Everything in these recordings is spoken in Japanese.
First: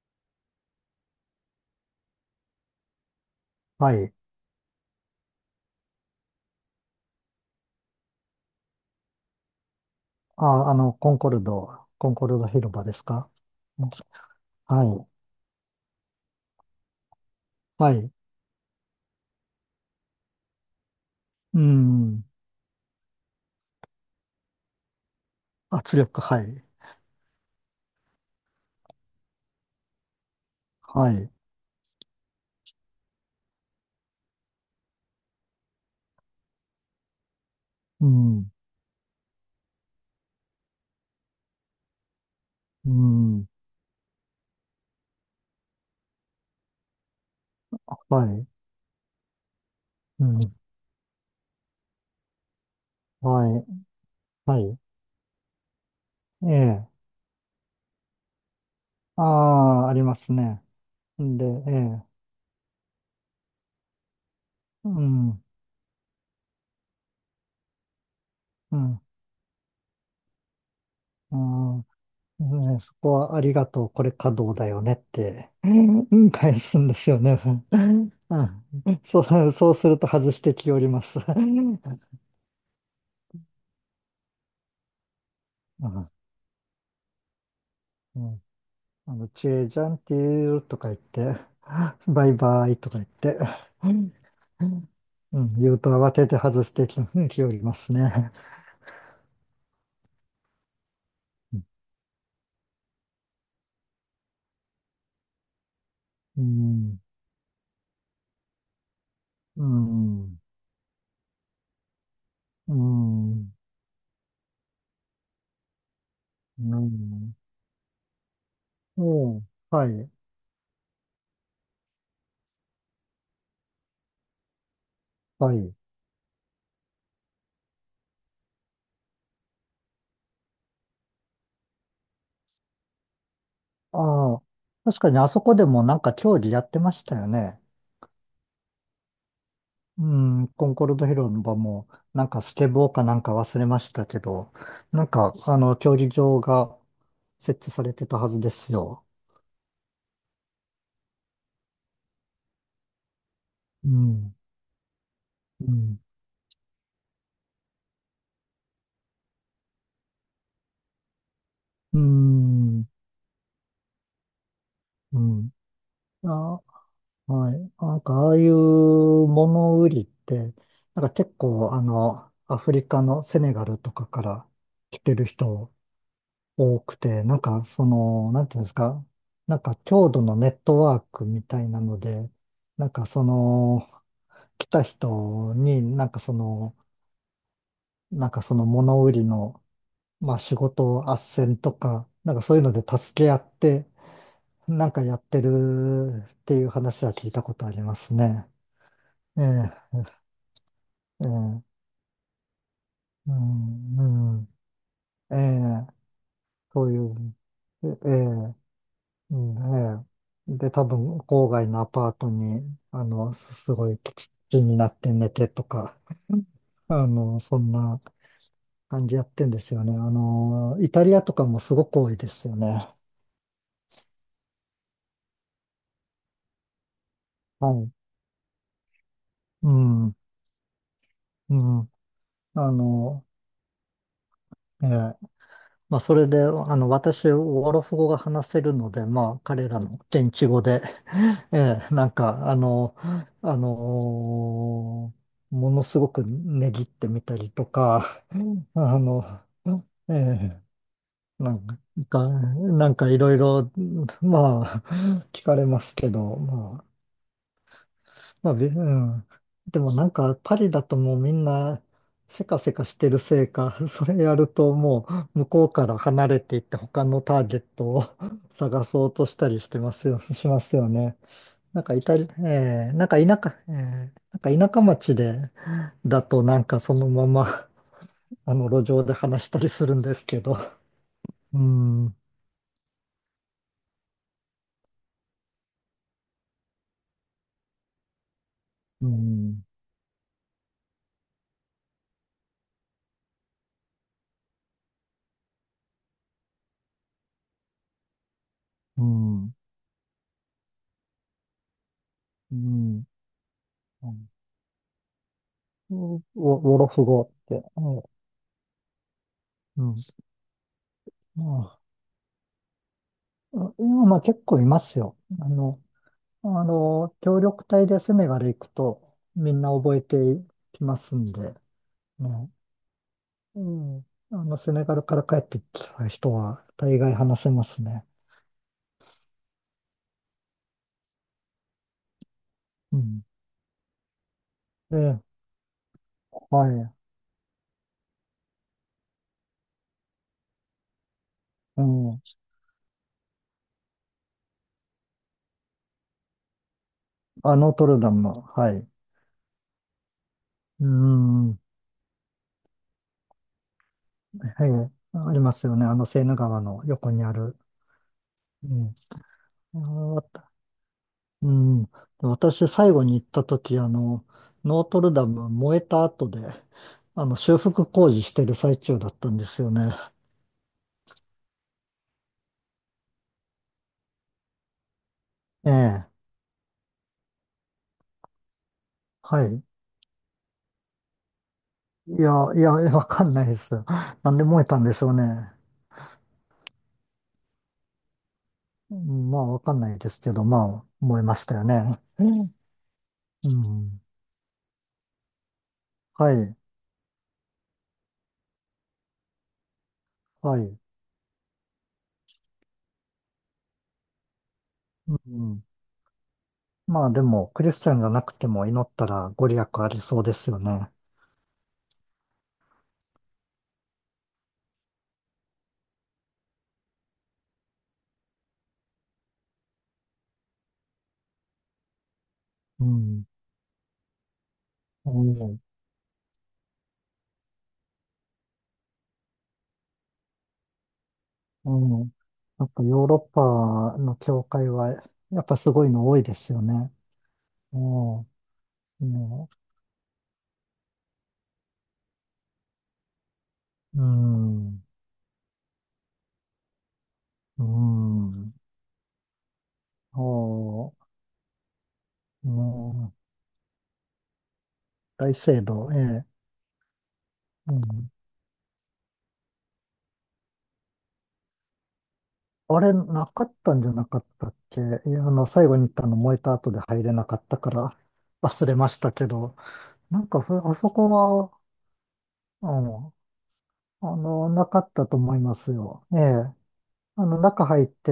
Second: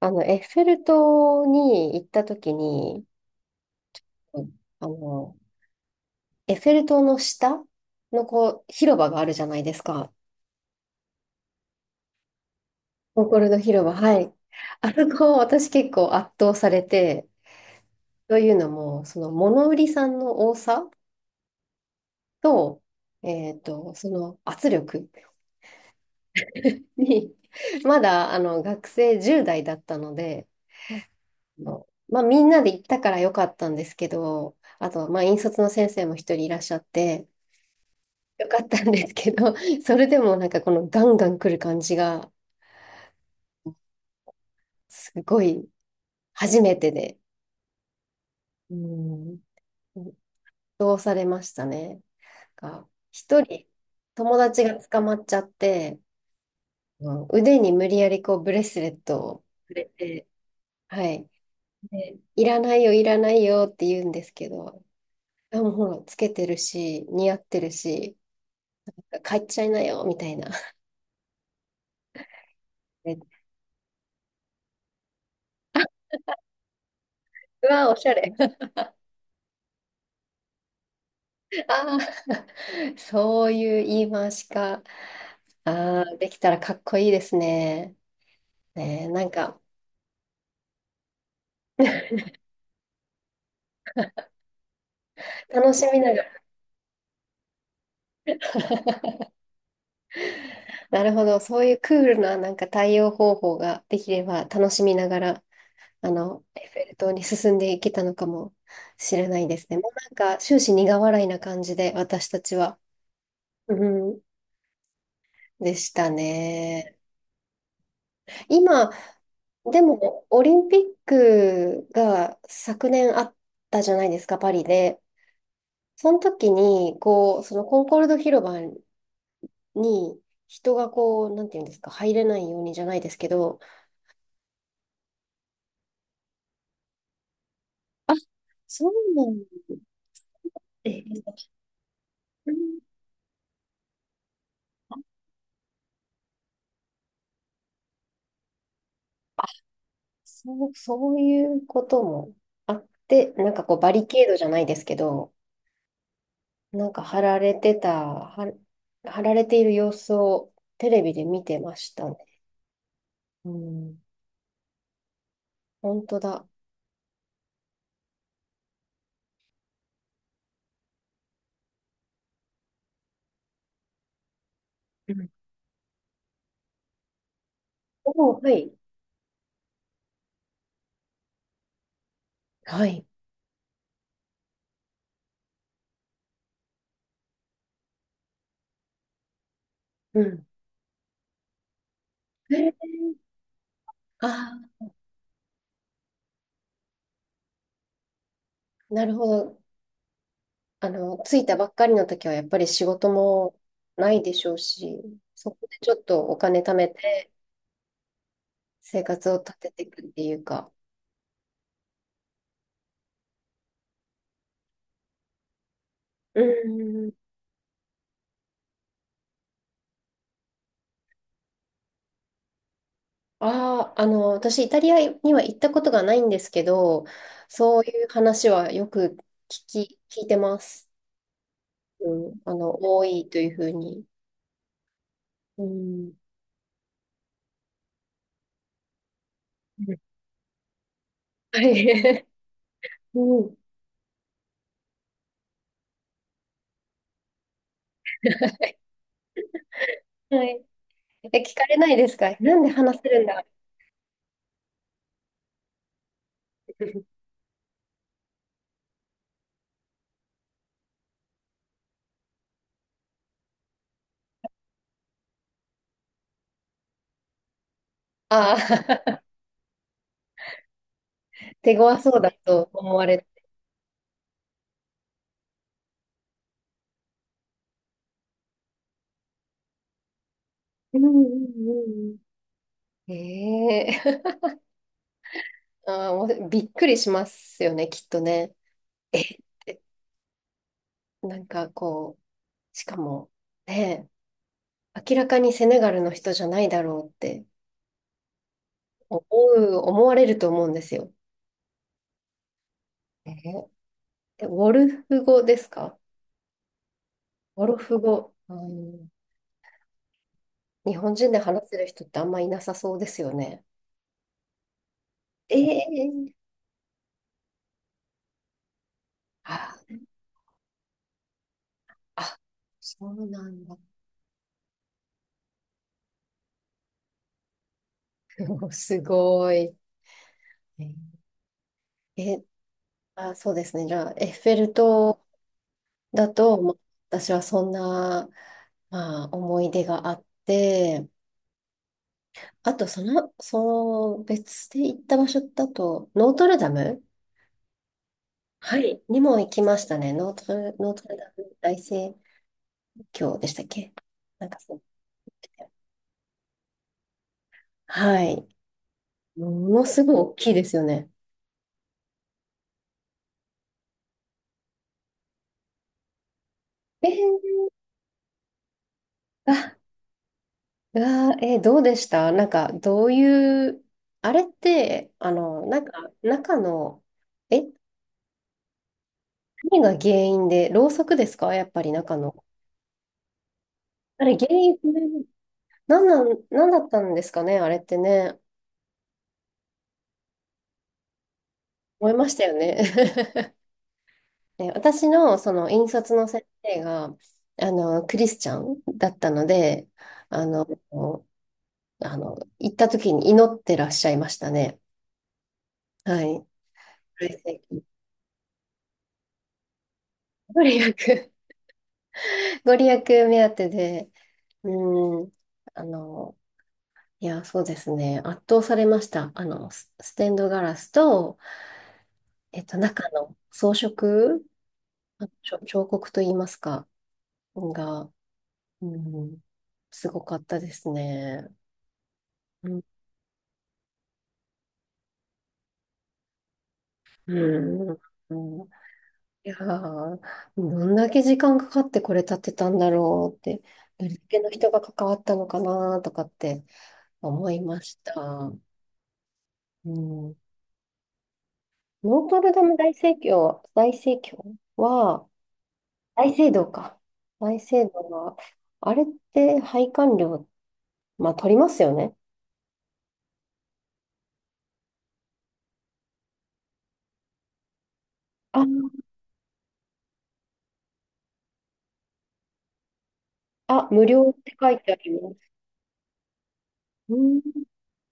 エッフェル塔に行った時に、はい。うんあの、エッフェル塔の下のこう、広場があるじゃないですか。あ、コンコルド広場ですコンか。コルド広場、はい。はあそい。こ、私結構圧倒されて、はい。というのも、その物売りさんの多さうん。と、その圧力圧力、はい。に、まだ学生10代だったので、はい。まあみんなで行ったから良かったんですけど、あと、まあ引率の先生も一人いらっしゃって、うよん。かったんですけど、それでもなんかこのガンガン来る感じが、うん。すごい初めてで、はい。うん、うん。どうされましたね。なんか、一はい。人友は達がい。捕まっちゃって、ええ。うん腕に無理やりこうブレスレットあをくれあ、ありまて、すね。はい。で、ええ。で、いらないよ、いらないよって言うんですけど、うん。あ、もうほら、つけてるし、似合ってるし、うん。帰っちゃいなよ、みたいな。うんね、そこではありがとう、これ稼働だよねって、うん、返すんですよね。ううわ、おしん、ゃれ。そうすると外してきおります。うん。あー そういう言い回しか。ああ、できたらかっこいいですね。うん。ねえ、あなの、んチか、ェージャンティーとか言って、バイバイとか言って、うん、言楽うしとみな慌がてら、て外してき、きおりますね。なるほど、そういうクールななんか対応方法ができれば、楽しみながら、うエッフェルん、塔に進んでいけたのかもしれないでうすね。もうなんか、ん、終始苦笑いな感じで、私たちうは。ん、うん、でしたうね。ん、今、おう、ではい、も、オリンピックが昨年あったじゃないですか、パリで。はい。その時に、こう、そのコンコルド広場に人がこう、なんていうんですか、入れないようにじゃないですけど、ああ、確かにあそこでもなんか競技やってましたよね。あ、そうなんうん、コンコえルえ、ド広場も、なんかスケボーかなんか忘れましたけど、なんか、あの、競技場が設置されてたはずですよ。そう、そういうこともあって、なんかこう、うバリケーん。ドじゃないですけど、うん。なんか貼られている様子をテレビで見てましうたね。ん。うん、うん。本当だ。あ、はい。なんか、ああいう物売りって、なんか結構、あの、アフリカのセネガルとかから来うてるん人多くて、なんか、その、おなーんはていうんですい。か、なんか、郷土のネットワークみたいなので、はなんい。か、その、来た人に、なんかその物売りの、うまあ、ん。仕事斡旋とか、なんかそういうえのでー助け合って、あなあ、んかやってるっていう話は聞いたことありますね。なるほえど。え、ええ、う着いたん、ばっかりの時はやっぱり仕事もうないでしん、ょうし、えそこでえ、ちょっとお金貯そめういてう、ええ、生活うをん、立てていくえっていうえ。か。で、多分、郊外のアパートに、あの、すごい土になって寝てとか、うあん。の、そんな感じやってんですよね。あの、イタリアとかもすごく多いですよね。ああ、私イタリアには行ったことがないんですけど、はそうい。いう話はよく聞うき、ん、う聞いてます。ん、うん。あ多の、いというふうに。ええ。うまあ、ん。それで、あの、私、オアロフ語が話せるので、まあ、彼らの現地語で、えはえ、なんい。か、あの、うん。あのーものすごくねぎってみたりとか、あの、えはえ、い。え、な聞かんれないですか、かなんでなん話せかいるんろいだ ろ、まあ、聞かれますけど、まあ、まあ、び うん。でもなんかパリだともうみんなせかせかしてるせいか、それやると向こうから離れていって他のターゲットを あ探そうあ、としたりしてますよ、しますよね。手なんか強イタそうリ、だとえー、思われて。舎、えー、なんか田舎町でだとなんかそのまま あの路上で話したりするんですけど。うんう うん、うんん、うん。ええ あー、もうびっくりしますよね、きっとね。うえっん、てなんかこう、しかも、ねえ、明らかにセネガルの人じゃないだろうってう思ん。思われると思うんですよ。うえーん、え、ウォルフ語ですかウォロフ語っウて。ォルフうん。語。うんう日本人で話せるん、人ってあんまいなさそうですよね。あ、いや、まあ結構いますよ。ええあの、協力隊でセネガル行くとみんなあ、覚えてきますんで、あ、ね。そうなうんだ。ん。あの、セネガルから帰ってきた人は大概話せますね。すごい。えーえうん。あ、そうですね。じゃあ、エッフェルで、塔だと、はまあい。私はそんな、まあ、思い出があって、うん。あと、その別で行った場所だと、ノートルダムあ、ノートルダム、ははい。い。にも行きましたね。ノートル、うノートルダん。ムは大聖教でしたっけなんかそう。い。ありますよね。あの、セーヌ川の横にある。はい。うん。ものすごいあ、大きいですよね。うん。で、私、最後に行った時、あの、ノートルダム燃えた後で、えあの、修ー、復工事してる最中だったんですよあ、ね。うわー、どうでしたなんか、どういう、あれって、えなんか、え。中の、え、はい。何が原因で、ろうそくですかやっぱり中の。いや、わかんないです。あなれ、んで原燃え因、たんでしょうね。何だったんですかねあれってね、うん、まあ、わかんないですけど、まあ、燃えましたよね。思いましたようね。ん。で私のその引率のは先い。生が、クリスチャンだったので、あはの、い。行った時に祈ってらっしゃいましたね。うん。はい。まあ、ではも、クリスいチャンじゃなくても祈ったらご利益ありそうですよご利ね。益、ご利益目当てで、うん、あの、いや、そうですね、圧倒されました。スステンドガラスと、う中ん。の装飾、うん。彫刻といいますか、が、うん、すごかったですね。うん。やうっん。ぱヨーロッパの教会は、やっぱすごいの多いですよね。うんもうんう、もいやー、どんだけ時間かかってこれ建てたんだろうって、うどれだけの人がん、関わったのかなとかって思いうました。ん、うん、おノートう、ルダムも大う、聖教、大聖教は、大聖堂、ええ、大聖堂か。大う聖堂ん。は、あれって拝観料、まあ取りますよね。あれ、なかったんじゃなかったっけ。いや、あの、最後に行ったの燃えた後で入れなかったから 忘れまあしたけど、なんかふ、あそこは、うん、あ、無あ料っの、てな書いかてっあたりとま思いす。ますよ。ええ。うあの、ん、中入って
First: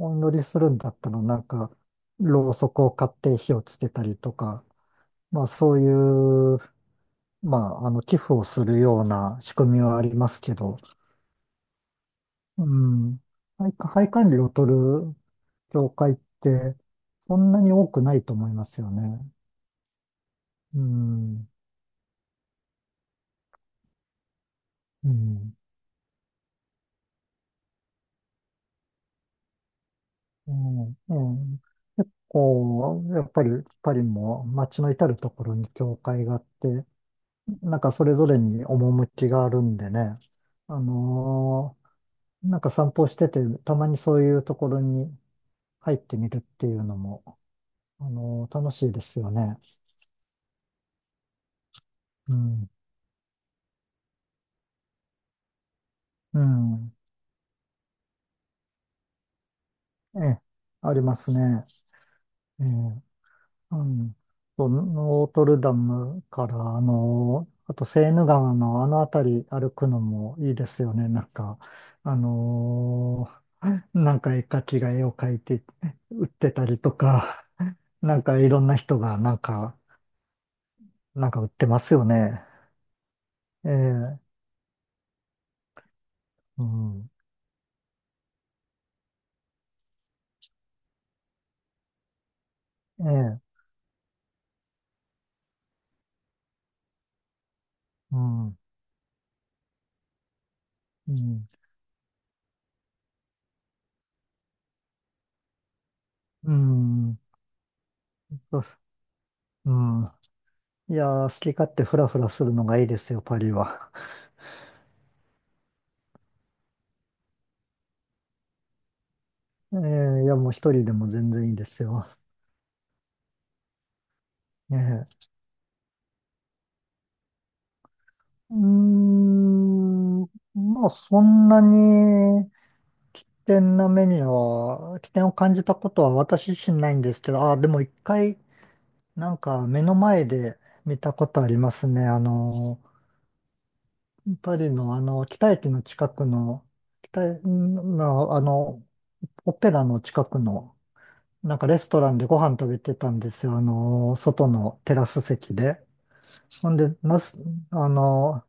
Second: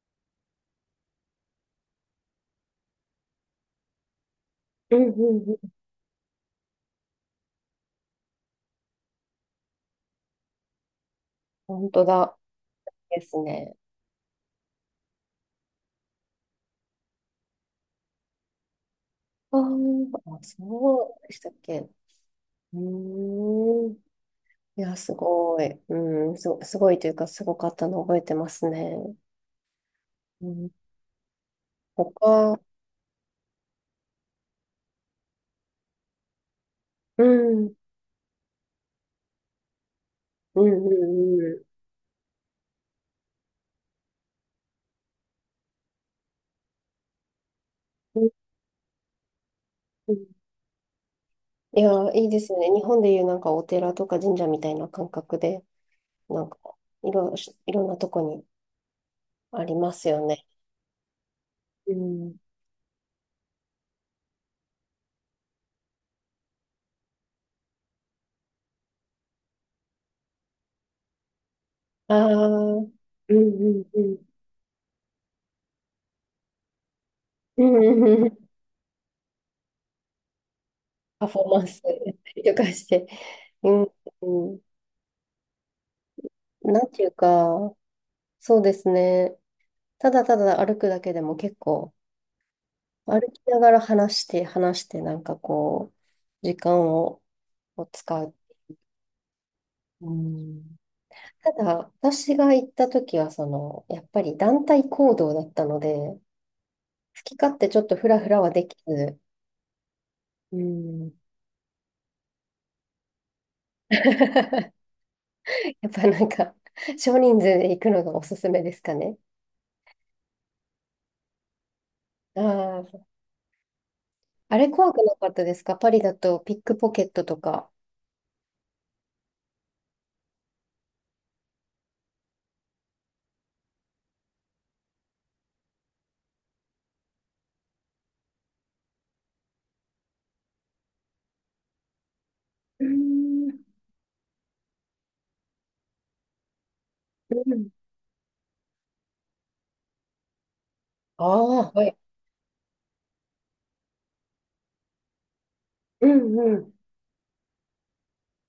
お祈りするんだったら、なんか、ろうそくを買って火をつけたりとか、うん、うん、まあうん。そういう、まあ、あの、寄付をするような仕組みはありますけど、本当だ。うん。ですね。配管理を取る教会って、そんなに多くないと思いますよね。あーあ、うそうでしん。たっけ。うーん。いや、うすん。ごい。うん、すごいというか、すごかったの覚えてますね。ううん、ん。うん、結他、構、やっぱり、パリも街の至るところに教会があって、うん、うん、なんかそれぞれに趣があるんでね、うあん、うのー、なんか散歩してて、たまにそういうところに入ってみるっていうのも、あん。のー楽しいですよね。うんいや、いいうですよね。ん。日本でいうなんかお寺とか神社みたいな感覚で、うなんか、ん。いろ、いろんなとこにありますえよえ、ね。ありますね。うん。ええ、うん。そう、ノートルダムから、あのーあとセーヌ川のあの辺り歩くのもいいですよね。なんか、あああ、うん、のうーん、うなんん。か絵描きが絵を描いて売ってたりとか、うなんんかいろんな人がなんか、パなんフかォ売ーっマてンまス すよね。とかして。うえん、え、うんうなんていん、うか、そうですね。ただただ歩くだけでも結構、え歩きえ、ながら話して、話して、なんかこう、時間を、う使う。ん、ううんん、ただ、私が行った時は、その、やっぱり団体行動だったので、好うん、き勝手ちょっとフラフラはそでう、きず、うん。ういやん ー、好き勝手フラフラするのがいいですよ、パリは。やっぱなんか、少人数で行くのがおすすめですかね。ええ、いや、もう一人でも全然いいですよ。ああ、あれえ怖くえ、なかったですかパリだとピックポケットとか。うーん、まあ、そんなに危険な目には、危険を感じたことは私自身ないんですけど、ああでも一回、なんか目の前で見たことありますね。あの、うーん、パリのあの、北駅の近くの、う北駅ん、のあの、オペラの近くの、あなんかあ、レはスい。トランでご飯食べてたんですよ。あの、外のテラス席で。うん、うほん。んで、なす、あの、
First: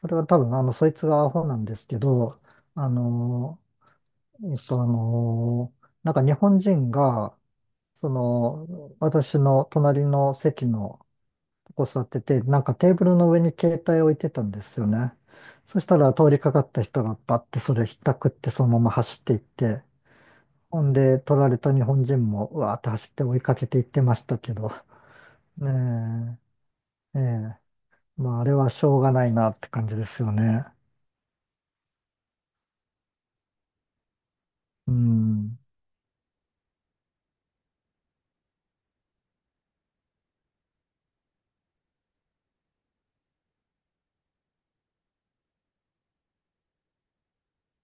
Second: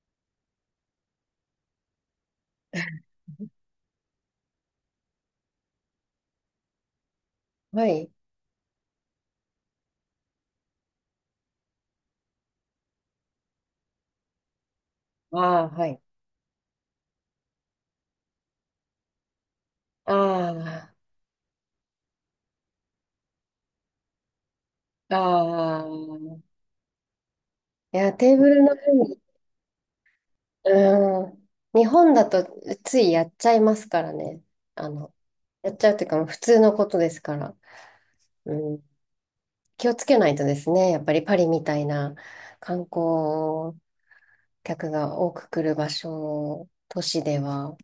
それは多分、あの、そいつがアホなんですけど、あの、えっと、あの、なんか日本人が、はい。私の隣の席の、こう座ってて、なんかテーブルの上に携帯置いてたんですよね。ああ、そしはたい。ら通りかかった人がバッてそれひったくってそのまま走っていって、ほあんで取られた日本人もうわーって走って追いかけていってましたけど、あ、あねあ。え、ええ、いや、テーまああブれルはのし上ょうがに、ないなって感じですよね。うん。日本だとついやっちゃいますからね。あうの、ん。やっちゃうというか、普通のことですから。うん。気をつけないとですね。やっぱりパリみたいな観光客が多く来る場所、都市では。